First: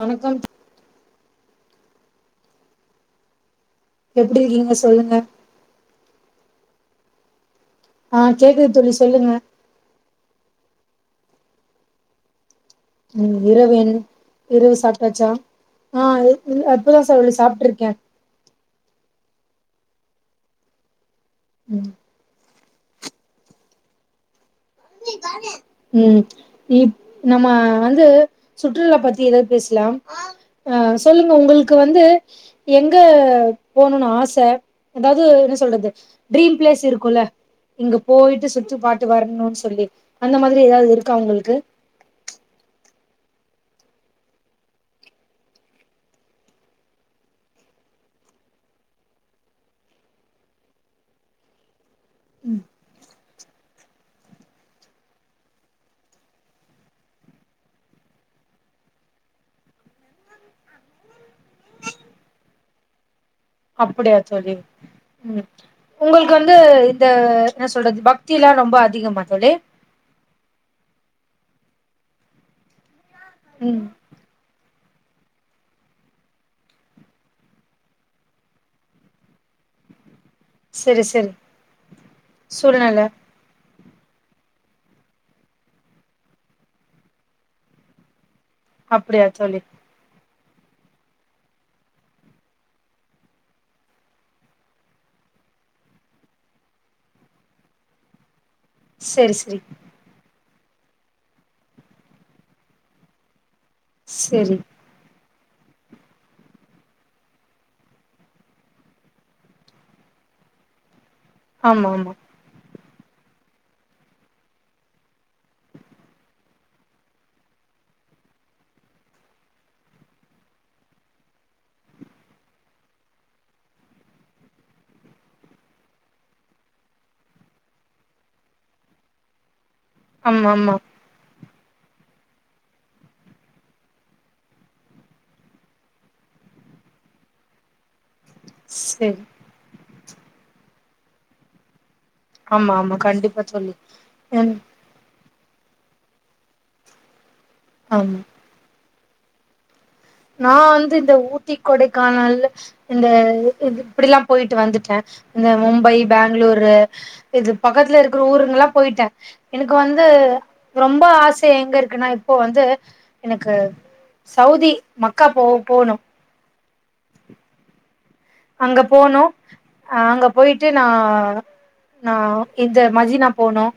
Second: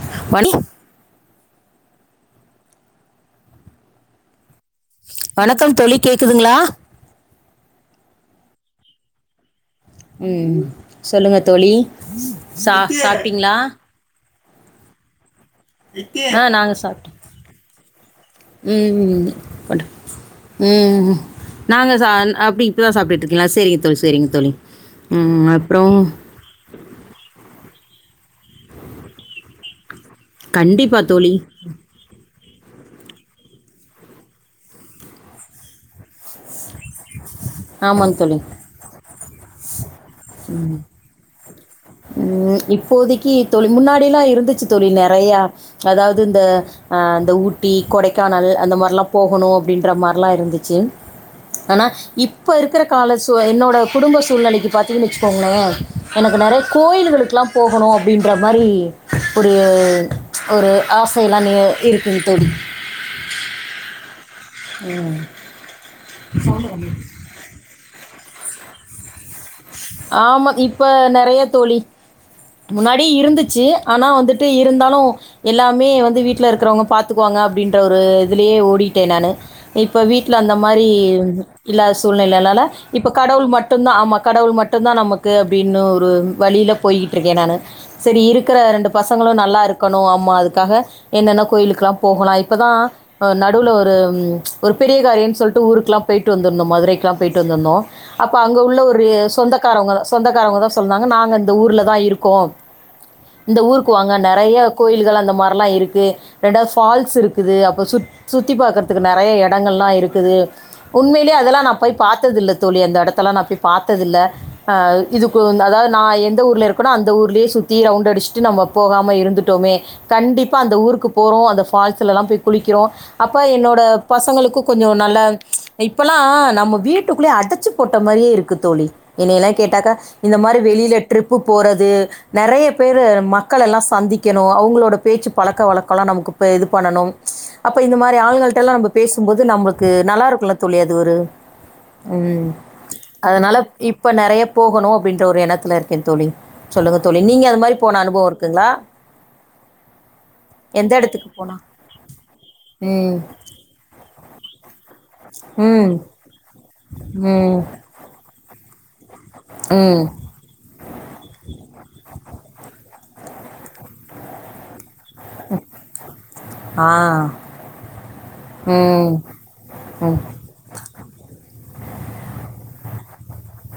வணக்கம் வணி எப்டி இருக்கீங்க சொல்லுங்க வணக்கம் தோழி கேக் குதுங்களா ஆஹ் கேக்குது தோழி சொல்லுங்க உம் சொல்லுங்க தோழி சா ம் சாப்ட்டீங்ளா இரவு என் இரவு சாப்ட்டாச்சா ஆ நாங்க அப்பதா சாப்ட்டோ சார் சாப்ட்ருக்கே படு ம் ம் நாங்க சான் அப்டி இப்பதா சாப்ட்டுருக்கீங்களா சொிங் தோழி செரிங் தோழி ம் அப்றோ ம் இப் நம்ம வந்து சுற்றுலா பத்தி ஏதாது பேசலா ஆ கண்டிப்பா சொல்லுங்க தோழி உங்களுக்கு வந்து எங்க போணுனு ஆச அதாது என்ன சொல்றது ட்ரீம் ப்ளேஸ் இருக் குள்ள இங்க ஆமாங்க தோழி போயிட்டு சுத்தி பாட்டு வர்ணு தொல்லி அந்த மாதிரி ஏதாது இருக்கா உங்களுக்கு கி தோழி முன்னாடில்லா இருந்துச்சு தோழி நெறைய அதாவது இந்த அஹ் இந்த ஊட்டி கொடைக்கானல் அந்த மாதிரிலா போகணு அப்டின்ற மார்லா இருந்துச்சு ஆனா இப்போ இருக்கிற கால சூ என்னோட குடும்ப சூழ்நிலைக்கு பார்த்தீங்கன்னு வச்சுக்கோங்களே எனக்கு நெறைய கோயில்களுக்கலா போகணு அப்டின்ற மாரி ஒரு ஒரு ஆசையெல்லா ந இருக்குங்க தோழி அப்டியா தோழி ம் உங்களுக்கு வந்து இந்த ன்ன சொல்றது பக்தில்லா ரொம்ப அதிகமா தோழி ஆமா இப்ப நறய தோழி முன்னா டி இருந்துச்சு ம் ஆனா வந்துட்டு இருந்தா னு எல்லாமே வந்து வீட்டல இருக்கிறவங்க பார்த்துக்குவாங்க அப்படின்ற ஒரு இதுலயே ஓடிட்டே நானு இப்ப வீட் ல அந்த மாரி செரி செரி இல்ல சூழ்நிலைல்லால சூழ்நில இப்ப கடவுள் மட் மட்டுதா ஆமா கடவுள் மட் ட்டுதா நமக்கு அப்டின்னு ஒரு வழியில போயிட்டுருக்கே நானு சரி இரு க்கற ரெண்டு அப்டியா பசங்களு நல்லா தோழி இருக்கணு அம்மா அது காக என்னென்ன கோயிலுக்ளா போகலா இப்பதா நடுவுல ஒரு பெரிய காரிய சொல்ட்டு ஊறுக்லா போய்டு வந்துருந்தோ மதுரைக்ளா போய்டு வந்துருந்தோ ப்ப அங்க உள்ள ஒரு செரி சொந்த செரி சொந்தக்காரவங்க தான் சொன்னன்னாங்க நாங்க இந்த ஊர்லதான் இருக்கோம் இந்த ஊருக்கு வாங்க செரி நெறய கோயில்களா அந்த மார் ப்பளா இருக்கு ரெண்டாது ஃபால்ஸ் இருக்குது அப்ப சுத்தி பாக்கறதுக்கு நெறய எடங்கள்லா இருக்குது உண்மைலே அதல்லா நா ஆமா போய் ஆமா பாத்ததில்ல தோழி அந்த எடத்தலா நா போய் பாத்தது இல்ல அஹ் இதுக்கு அதாவது நான் எந்த ஊர்ல இருக்கனோ அந்த ஊர்லயே சுத்தி ரவுண்ட் அடிச்சுட்டு நம்ம போகாம இருந்துட்டோமே கண்டிப்பா அந்த ஊருக்கு போறோம் அந்த ஃபால்ஸ்ல எல்லாம் போய் குளிக்கிறோம் அப்ப என்னோட பசங்களுக்கும் கொஞ்சம் நல்ல இப்பல்லாம் நம்ம வீட்டுக்குள்ளயே அடைச்சு போட்ட மாதிரியே இருக்கு தோழி ன்னையில கேட்டாக்க இந்த ஆமா மாரி ஆமா வெளில ட்ரிப் போற நிறைய பேரு மக்கள் எல்லாம் சந்திக்கணும் அவங்களோட பேச்சு பழக்கக்கல்லாம் நமக்கு இது பண்ணும் அப்ப இந்த மாதிரி ஆண்கள்ட்டலா நம்ப செரி பேசுபோது நமபுளுக்கு நல்லாருக்குல தோழி அது ஒரு உம் ஆமா ஆமா கண்டிப்பா அதனால தோழி இப் ப்ப நறய ம் போகணு அப்டின் த்தொரு எனத்துல இருக்கேன் தோழி சொல்லுங்க தோழி நீங்க அது மாரி போன அனுபவம் இருக்குங்களா நான் எந்த வந்து இந்த இடத்துக்கு ஊட்டி போனா கொடைக்கானல் இந்த ம் இப்படிலாம் போயிட்டு வந்துட்டேன் இந்த ம் மும்பை பெங்ளூர் இது ம் பக்கத்தலருக்குற ஊருங்கலா போயிட்ட எனக்கு ம் வந்து ரொம்ப ஆசை எங்க இருக்குனா இப்போ வந்து எனக்கு சவுதி மக்கா போக போணு ஆஹ் அங்க போனோ அஹ் அங்க போய்ட்டு நா நா இந்த மஜினா போனோம்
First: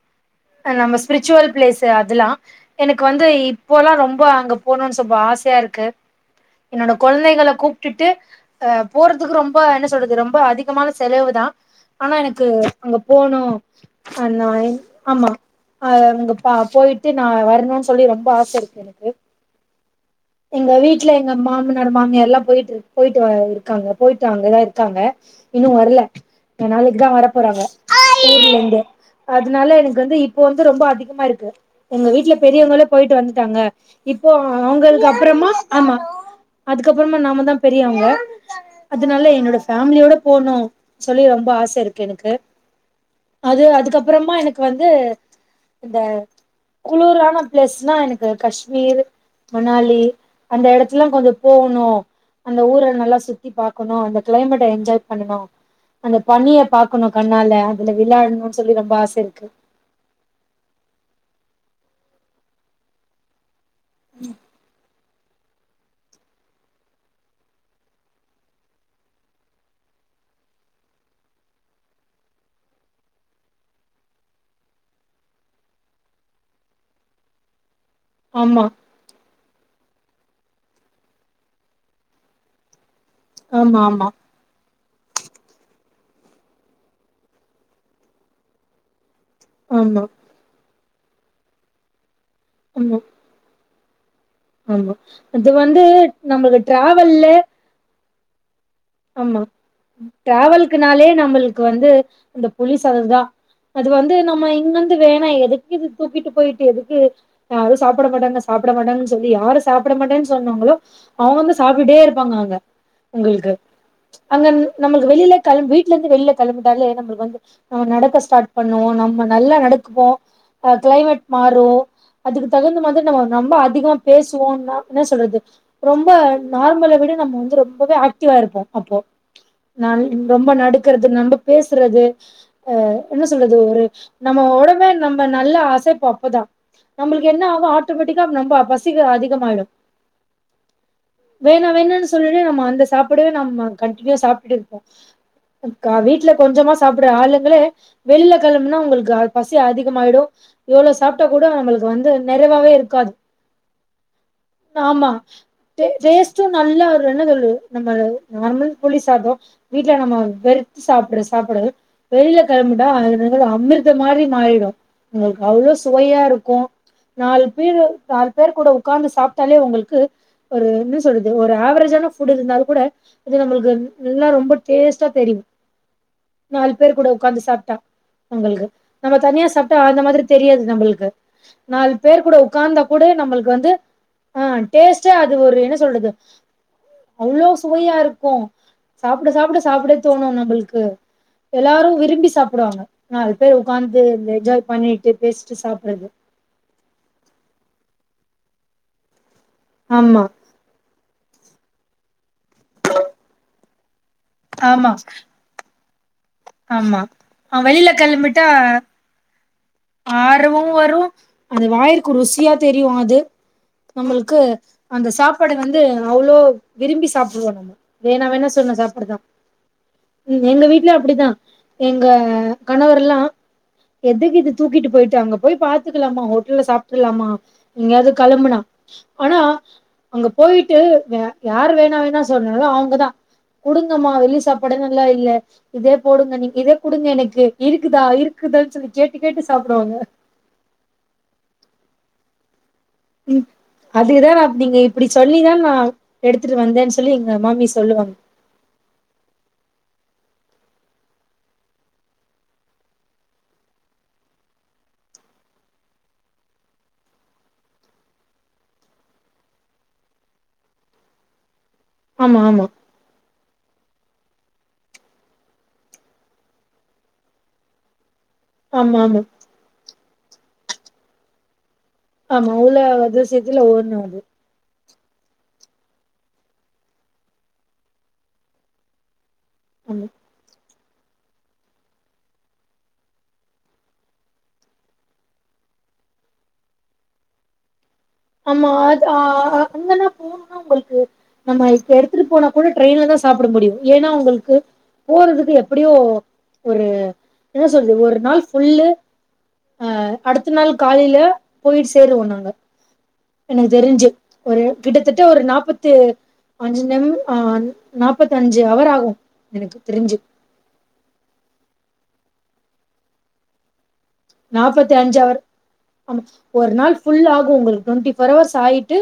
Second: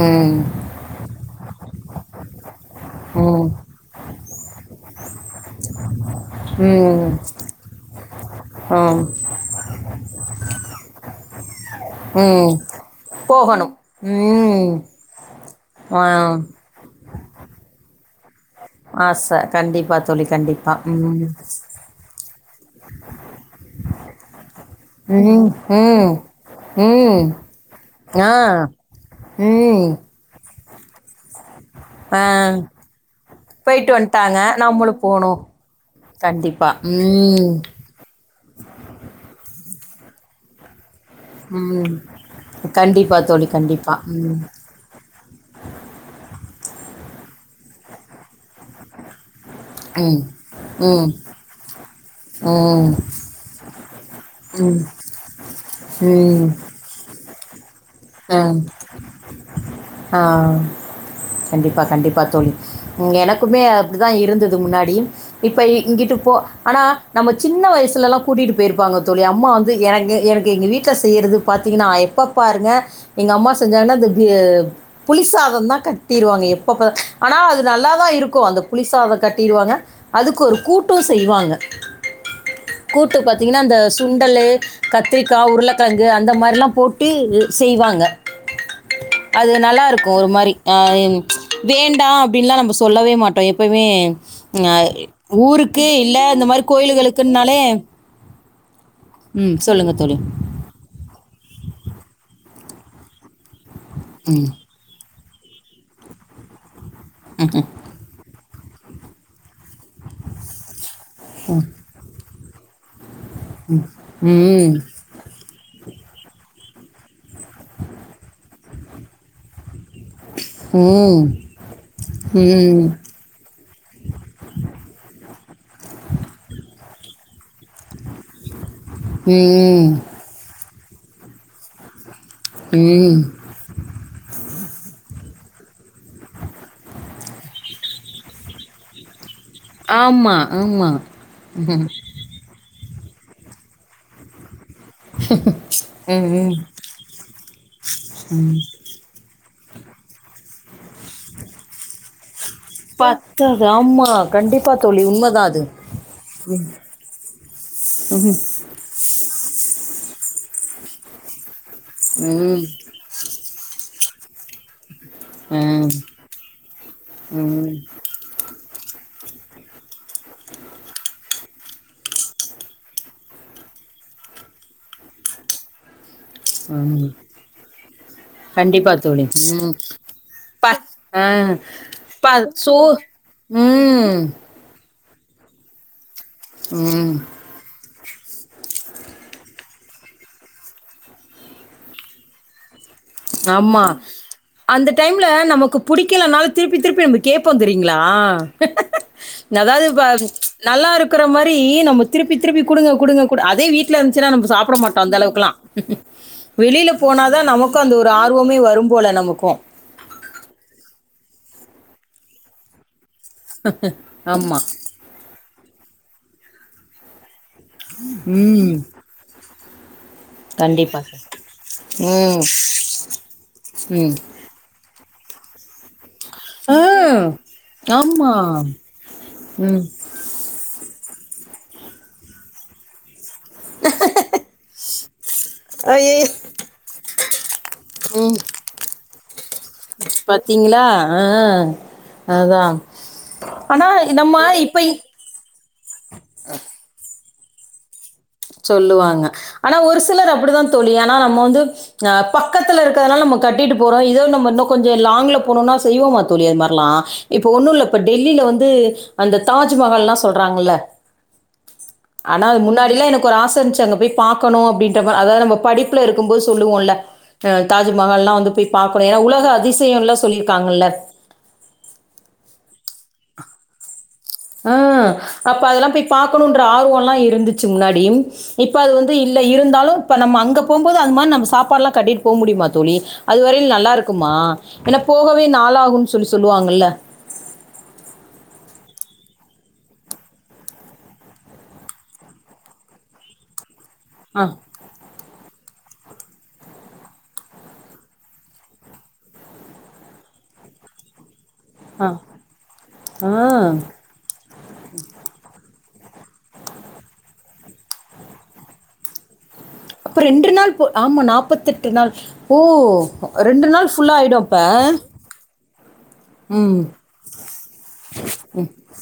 ம் நம்ம ஸ்பிரிச்சுவல் ப்ளேஸ் அதுல்லா எனக்கு வந்து இப்போல்லா ரொம்ப அங்க போகணும்னு துப ஆசையா இருக்கு ம் என்னோட ம் குழந்தைகளை கூப்பிட்டுட்டு அஹ் ம் போறதுக்கு ரொம்ப என்ன சொல்றது ரொம்ப அதிக திகமான செலவுதான் ஆனா எனக்கு ம் அங்க போனு போகணும் ம் பண்ணுவேன் ஆமா ஆ அங்க போயிட்டு நான் வரணும்ன்னு சொல்லி ரொம்ப இருக்கு எனக்கு ஆசை கண்டிப்பா தோழி கண்டிப்பா எங்க வீட்டுல ம் எங்க மாமனாரு மாமியார்லா போயிட்டு போயிட்டு இருக்காங்க போயிட்டு அங்கதாயிருக்காங்க ம் இன்னோ வரல ம் நாளிக்குதா வர ம் போறாங்க ஆ வீட்டுலயிருந்து அதனால ம் எனக்கு வந்து இப்ப வந்து ரொம்ப அதிகமா இருக்கு எங்க ஆ வீட்டுல பெரியவங்களே போயிட்டு வந்துட்டாங்க போயிட்டு இப்போ வந்துட்டாங்க நம்மளும் அவங்களுக்கு போணும் அப்புறமா ஆமா கண்டிப்பா அதுக்கப்புறமா நாம ம் தான் பெரியவங்க அதனால என்னோட ஃபேமிலியோட போனூ சொல்லி ரொம்ப ஆசை ம் இருக்கு எனக்கு கண்டிப்பா தோழி அது கண்டிப்பா அதுக்கப்புறமா ம் எனக்கு வந்து இந்த குளிரான பிளஸ் தான் எனக்கு காஷ்மீர் மனாலி ம் அந்த இடத்துலா ம் கொஞ்சம் போகணும் அந்த ஊர ம் நல்லா சுத்தி பாகணும் அந்த கிளைமேட்ட என்ஜாய் பண்ணணும் அந்த ம் பணிய பாகணும் கண்ணால அதுல விளாடணோ ம் சொல்லி ரொம்ப ஆசயிருக்கு கண்டிபா கண்டிப்பா தோழி எனக்குமே அப்படி தான் இருந்துது முன்னாடி இப்போ இங்கிட்டு போ ஆனால் நம்ம சின்ன வயசுலலாம் கூட்டிகிட்டு போயிருப்பாங்க தோழி அம்மா வந்து எனக்கு எனக்கு எங்கள் வீட்டில் செய்கிறது பார்த்திங்கன்னா எப்போ பாருங்கள் எங்க அம்மா செஞ்சாங்கன்னா அந்த புலி சாதம்தான் கட்டிருவாங்க எப்பபாரு ஆனா அது நல்லா தான் இருக்கும் அந்த ஆமா புலிசாதம் கட்டிடுவாங்க அதுக்கு ஒரு கூட்டும் செய்வாங்க கூட்டு பார்த்தீங்கன்னா அந்த ஆமா ஆமா சுண்டலு கத்திரிக்கா உருளக் வந்து அந்த மாதிரிலாபோட்டு செய்வாங்க அது ஆமா நல்லாயிருகோ ஒரு மாதிரி ஆஹ் வேண்டாம் அப்படி எல்லா நம்ம ஆமா சொல்லவே மாட்டோம் பெமே அஹ ஆமா. அது வந்து ஊருக்கு இல்ல இந்த மாதிரி நம்மளுக்கு கோயிலூகளுக்கு டிராவல்ல னாலே ஆமா தோழி டிரவலுகனாலே நம்ம க்கு வந்து இந்த புலிசாதம் தான் அது வந்து நம்ம ம் இங்கிருந்து வேண ஆ எதுக்கு இது தூக்கிட்டு போயிட்டேது யாரும் சாப்பிட மாட்டாங்க சாப்பிட மாட்டங்கன்னு சொல்லி யாரும் சாப்பிட மாட்டேன்னு சொன்னாங்களோ அவ வந்து சாப்பிட்டே இருக்கு பாங்காங்க உங்களுக்கு அங்க ம் நம்மளுககு வெளில களம்பி வீட்ல இருந்தூ வெளில கிளம்பிட்டாலே நமளுக்கு வந்து நம்ம நடக்க ஸ்டாட் பண்ணநாம் நம்ம நல்லா நட கிளைமேட் ம் மாற அதுக்கு ம் தகுொ அதிக பேசுவோம் என்ன சொல்றது ரொம்ப நார்மலை விட நம வந்து ரொ [unintelligible] இருப்போம் அபோ நா ம் ரொம்ப நடுக்கறது நம்ம பேசுறது அஹ ம் என சொல்றது ஒரு நம்ம உடம்பு நம்ம நல்ல ஆசைப்பு அப்பதான் நம்மளுக்கு என்ன ஆகும் ஆட்டோமேட்டிக்கா நம்ம பசி அதிக ஆடும் ஆமா ஆமா வேணா ம் வேன னு சொல்ல நம்ம அந்த சாப்பிவே நம்ம கண்டடினியூ சாப்பிடு அக்கா வீட்டுல ம் கொஞ்சமா சாப்பிடுற ஆளுங்களே வெளில கிளம்புனா உங்களுக்கு பசி அதிகமாயிடும் எவ்வளவு சாப்பிட்டா கூட நம்மளுக்கு வந்து நிறைவாவே இருக்காது பத்தாது ஆமா கண்டிப்பா தோழி ஆமா உண்மைதான் அது டேஸ்ட்டும் நல்லா என்ன சொல்து நம நார்மல் புளி சாதோ வீட்டு ல நம வெறுத்து சாப்ரா சாப்பிடடுறது அது வெளியில ம் கிளம்பிடா அ அம்பத் இந்த மாதிரி மாறிடும் உங்ளுக்கு அவ்லோ ம் சுவையா இருக்கோ நாலு ம் பேர் நாலு பேர் கூட உட்காந்து சாப்பிட்டாலே உங்களுக்கு ஒரு என்ன சொல்றது ஒரு ஆவரஜான புட் இருந்தாலும் கூட இது நம்மளுக்கு நல்லா ரொம்ப டேஸ்ட்டா தெரியும் நாலு பேர் கூட ம் உக்காந்து சாப்பிட்டா நம்ளுக்கு கண்டிப்பா நம்ம தோழி தனியா ம் சாப்பிட்டா அந்த மாதிரி தெரியாது ப நம்மளுக்கு ஆ நாலு பேர் ப கூட சோ உக்காந்தா கூட நம்மளுக்கு வந்து ம் ஆஹ் டேஸ்ட் ச அது ஒரு என சொல்ரது ம் பொய்யா இருக்கும் சாப்பிட சாப்பிட சாப்பிடே தோணும் நம்மளுக்கு எல்லாரும் விரும்பி சாப்பிடுவாங்க ஆமா அந்த டைம்ல பேசிட்டு நமக்கு சாப்டுறது புடிக்லனால திருப்பி திருப்பி நம்ம கேட்போம் தெரியீங்களா இஹே ஆ.... [inaudible] அதாவது ஆமா நல்லா இருக்கற மாதிரி நம்ம திருப்பி திருப்பி குடுங்க குடுங்க அதே வீட்டு வீட்ல இருந்துச்சா நம ஆமா சாப்பிடமாட்டோ அந்த அளவுக்கெல்லா [inaudible] வெளியல ஆமா போனால்தான் ஆ நமக்கு ஒரு ஆர்வமே வரும் போல நம்ம ருக்கும் ஆர்வம் வரும் அது வாயிக்கு ருசியா தெரியும் அது நம்மளுக்கு ஆமா அந்த சாப்பாடு வந்து அவ்வளோ விரும்பி சாப்ப ம் வேணாம் வேணாம் சொனா ம் சாப்பாடு தான் உம் எங்க வீட்டுல கண்டிப்பா சார் அப்படிதான் எங்க ம் கணவர் எல்லாம் ம் எதுக்கு இது போயிட்டு அங்க போய் பார்த்து ஹோட்டல்ல ஆ சாப்பிட்டுலாமா எங்கயாவது ஆமா கிளம்புன ஆனா ம் அங்க போயிட்டு வே யாரு வேணா வேணா சொன்னகளோ அவங்கதான் குடுங்கம்மா வெளி சாப்பாடுே இல்ல இல்ல இதே ஐயையோ. போடுங்க நீங்க இதே குடுங்க எனக்கு இருக்குதா ம் இருக்குதுன்னு சொல்லி கேட்டு கேட்டு சாப்டுவாங்க பாத்தீங்களா ஆஹ் அததான் ம் அதுதான் நீங்க இப்படி சொல்லி தான் நான் எடுத்துட்டு வந்தேன்னு சொல்லி மாமி சொல்லுவாங்க சொல்லுவாங்க ஆனா ஒரு சிலர் அப்படிதான் தோழி ஆனா நம்ம வந்து அஹ் பக்கத்துல இருக்கறதுனால நம்ம கட்டிட்டு போறோம் இதோ நம்ம இன்னும் கொஞ்சம் லாங்ல போனும்னா செய்வோமா தோழி அது மாதிரல்லாம் இப்ப ஒன்னும் இல்ல இப்ப டெல்லியில வந்து அந்த தாஜ்மஹால்ல்லாம் சொல்றாங்கல்ல ஆமா ஆனா அது ஆமா முன்னாடிலாம் எனக்கு ஒரு ஆசை இருந்துச்சு அங்க் பார்க்கணும் அ அத நம் படிப்புல இருக்கும்போது சொல்லுவோம் தாஜ்மஹாலா அத போய் ஆமா பாக்கணும் ஏன்னா ஆமா உலக அதிசயம்ல சொல்லியிருக்காங்கல ஆமா உள்ள [unintelligible] ஆஹ அப்ப அதெல்லாம் போய் பாார்க்கணும்ன்ற ஆர்வம்ல்லாம் இருந்துச்சு முன்னாடி இப்ப அது வந்து இ இருந்தாலும் ஆமா இப்ப நம்ம அங்க போம்போது அது மாதிரி நம்ம சாப்பாடுலாம் கட்டிட்டு போ முடியுமா தோழி அது வரையில நல்லா இருக்குமா ஏனா போகவே நாள் ஆகும் சொல்லி சொல்லுவாங்கல்ல ஆமா அ அங்கனா போகணும்னா உங்களுக்கு நம்ம எடுத்துட்டு போனா கூட ட்ரெயின்ல தான் சாப்பிட முடியும் ஏன்னா ஆ, உங்களுக்கு போறதுக்கு எப்ப எப்படியும் ஒரு என்ன சொல்றது ஒரு நாள் புஃல்லு அஹ் அடுத்த நாள் காலையில போயி ஆ. சேருவோம் நாங்க ஆ. எனக்கு தெரிஞ்சு ஒரு கிட்டத்தட்ட ஒரு நாப்பத்து அஞ்சம் ஆஹ் நாப்பத்தஞ்சு அவர் ஆகும் அப்ப ரெண்டு நாள் போ ஆமா நாப்பத்தெட் டு நாள் ஓ ரெண்டு நாள் ஃபுல்லா ஆயிடும் அப்ப. நாப்பத்தி அஞ்சு அவர் ஆமா ஒரு ம். நாள் ஃபுல் ஆகு உங்களுக்கு டுவெண்ட்டி ஃபோர் ஹவர்ஸ் ஆயிட்டு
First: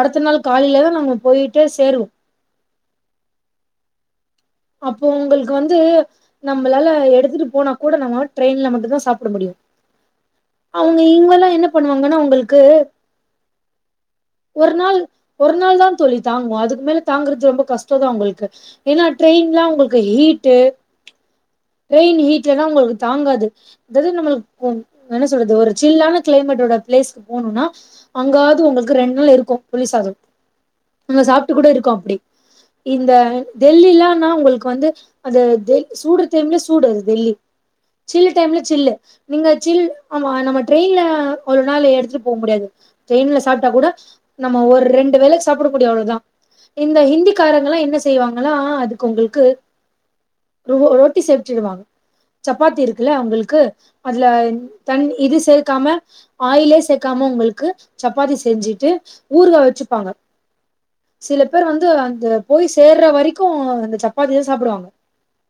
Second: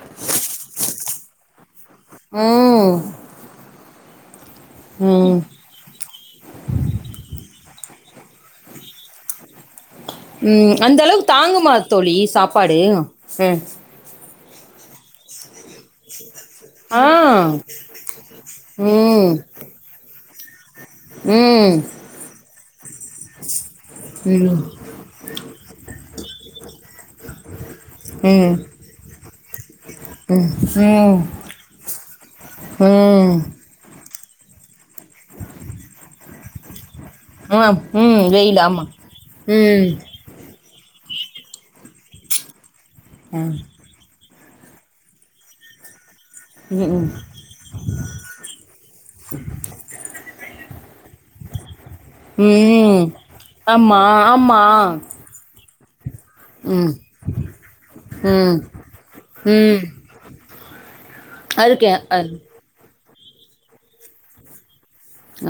அடுத்த நாள் காலையிலதா நம்ம போயிட்டே சேருவோ. ம். அப்போ ம். உங்களுக்கு வந்து நம்மளால எடுத்துட்டு போனா கூட நம்மளால ட்ரெயின்ல மட்டு்ந்தா சாப்ட முடியு. ம் அந்த அவங்க அளவுக்கு இவங்கல்லா என்ன தாங்குமா தோழி பண்ணுவாங்கன்னா உங்களுக்கு சாப்பாடு ம் ஒரு நாள் ஒர் நாள்தா தோழி தாங்கு அதுக்கு மேல ஆ. தாங்குறது ரொம்ப கஷ்டோந்தா உங்களுக்கு. ஏன்னா ம். ட்ரெயின்லா உங்களுக்கு ஹீட்டு ம். ட்ரெயின் ஹீட்லலா உங்களுக்கு தாங்காது அதாவ்து ம் நம்மளுக்கு ஆ என்ன சொல்றது ஒரு சில்லான கிளைமேட்டோட பிளேஸ்க்கு போனோன்னா ம் ம் அங்காவது உங்களுக்கு ரெண்டு நாள் இருக்கு புளி சாதோ. ம் நாங்க சாப்ட்டு கூட இருக்கோ அப்டி. இந்த ம் டெல்லிலா உங்களுக்கு வந்து அந்த தே சூடு டைம்ல சூடு அது டெல்லி ஆமாம் ம் சில்லு டைம்ல வெயில் ஆமாம் சில்லு நீங்க சில் ம் ஆமா நம்ம ட்ரெயின்ல ஒரு நாள் எடுத்துட்டு போக முடியாது ட்ரெயின்ல சாப்ட்டா கூட நம்ம ஒரு ரெண்டு வேளைக்கி சாப்படக்கடிய அளவுதா ம் இந்த ம். ஹிந்திக்காரங்கல்லா என்ன செய்வாங்களா அது [unintelligible] ரொ ரொட்டி செமிச்சிடுவாங்க சப்பாத்தி ம் இருக்குல்ல உங்களுக்கு ஆமாம் அதுல ஆமாம் தண் இது சேக் காம ஆயிலே ம் சேக்காம உங்களுக்கு சப்பாத்தி ம் செஞ்சுட்டு ஊறுகா ம் வச்சுப்பாங்க. சில பேர் வந்து அதுக்கேன் அந்த அது போய் சேர்ற வ ரைக்கு அந்த சப்பாத்திதா சாப்டுவாங்க.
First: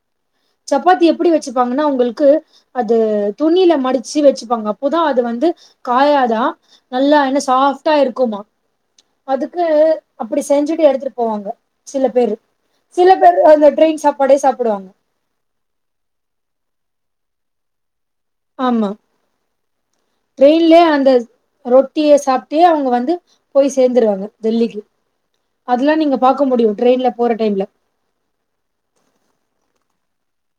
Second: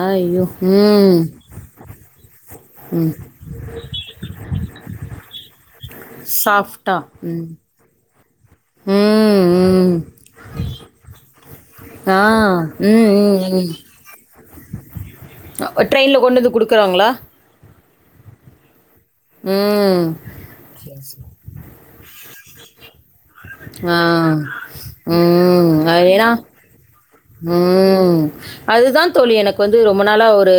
ஐயோ சப்பாத்தி ம் எப்படி வச்சுப்பாங்கன்னா உங்களுக்கு அது ம் துணியில மடிச்சு வச்சுப்பாங்க. அப்போதா அது வந்து காயாதா சாஃப்டா நல்லா என்ன ம் சாஃப்டா இருக் குமா ம் அதுக்கு ம் அப்படி செஞ்சுட்டு எடுத்துட்டு போவாங்க சில ஆ பேரு சில ம் பேர் ம் அந்த ம் ட்ரெயின் சாப்பாடே சாப்டுவாங்க அ ட்ரெயின்ல கொண்டு வந்து குடுக்கறாங்களா? ஆமா. ம் ட்ரெயின்ல அந்த ரொட் டிய சாப்ட்டே அவங்க வந்து போய் ஆ சேந்துருவாங்க டெல்லிக்கு. ம் அதெல்லா அது நீங்க ஏன்னா பாக்க முடியு ட்ரெயின்ல போற டைம்ல ம் அதுதா தோழி எனக்கு வந்து ரொம்ப நா ளா ஒரு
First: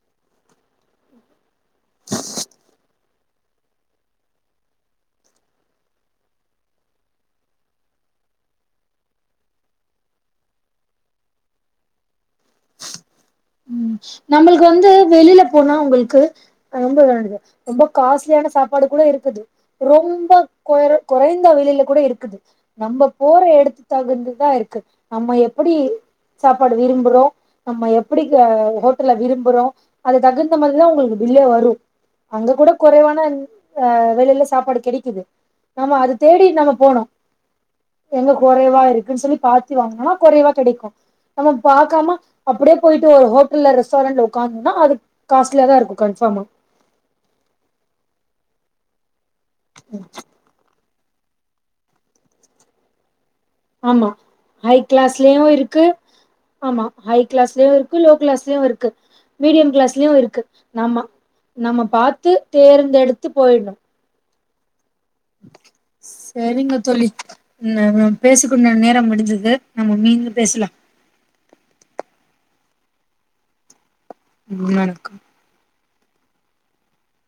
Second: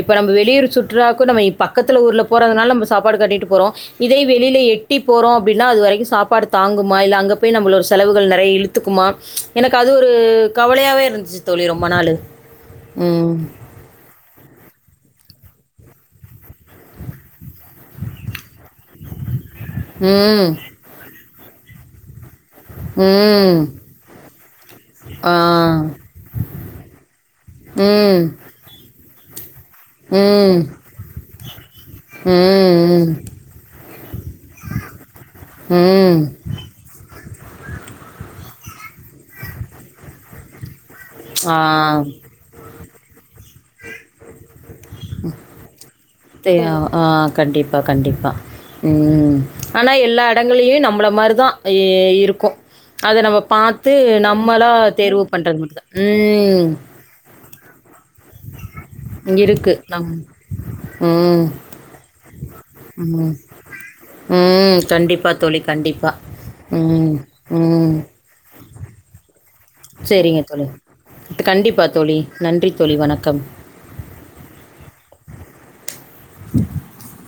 இப்ப நம்ம வெளியூர் சுற்றுலாக்கு நம்ம இப் பக்கத்துல ஊர்ல போறதுனால நம்ப சாப் பாடு கட்டிட்டு போறோ இதே வெளியில எட்டி போறோ அப்டின்னா அதுவரைக்கு சாப்பாடு தாங்குமா இல்ல அங்க போய் நம்பளோட செலவுகள் நெறைய இழுத்துக்குமா எனக்கு அது ஒரு கவலையாவே இருந்துச்சு தோழி ரொம்ப நாளு ம் கு வந்து வெளியில போனா உங்களுக்கு ஆ ரொம்ப இது ரொம்ப காஸ்ட்லியான சாப்பாடு கூட இருக்குது. ரொம்ப ம். கொற கொறைந்த விலையில கூட இருக்குது. நம்ப போற ம். எடத்துக்கு தகுந்துதா இருக்கு ஆ. நம்ம எப்படி சாப்பாடு விரும்புறோ நம்ம எ ப்டி ம். கா ஹோ ட்டல விரும்புறோ அதுக்கு தகுந்த ம். ம். மாரிதா உங்களுக்கு பில்லே வரு. அங்க கூட ம். குறைவான ஆ வெலைல சாப்பாடு கெடைக்கிது நம்ம அத ம். தேடி நம்ம போகணு எங்க கொறைவா இருக்குன்னு சொல்லி பாத்தி வாங்குனோனா கொறைவா கெடைக்கு. நம்ம ஆ. பாக்காம அப்டியே போய்ட்டு ஒரு ஹோட் டல் இல்ல ரெஸ்டாரண்ட்ல உக்காந்தம்னா அது காஸ்ட்லியாதா இருக்கு கன்ஃபார்மா. தே ஆ கண்டிப்பா கண்டிப்பா. ம் ஆனா எல்லா எடங்கள்லயு நம் மள மாரிதா இ இருக்கு அத நம்ம பாத்து ஆமா நம்மளா ஹை தேர்வு கிளாஸ்லயு பண்றது மாரிதா ம் லயு இருக் கு லோ கிளாஸ்லயு இருக்கு மீடியம் இருக்கு. நம் கிளாஸ்லயு இருக்கு நம்ம ம். நம்ம பாத்து தேர்ந்தெடுத்து ம். போயிடணு. ம் கண்டிப்பா தோழி கண்டிப்பா ம் ம் கும் நே நேரம் முடிஞ்சது செரிங்க தோழி க கண்டிப்பா தோழி நன்றி தோழி வணக்கம். ம் வணக்கம். [inaudible]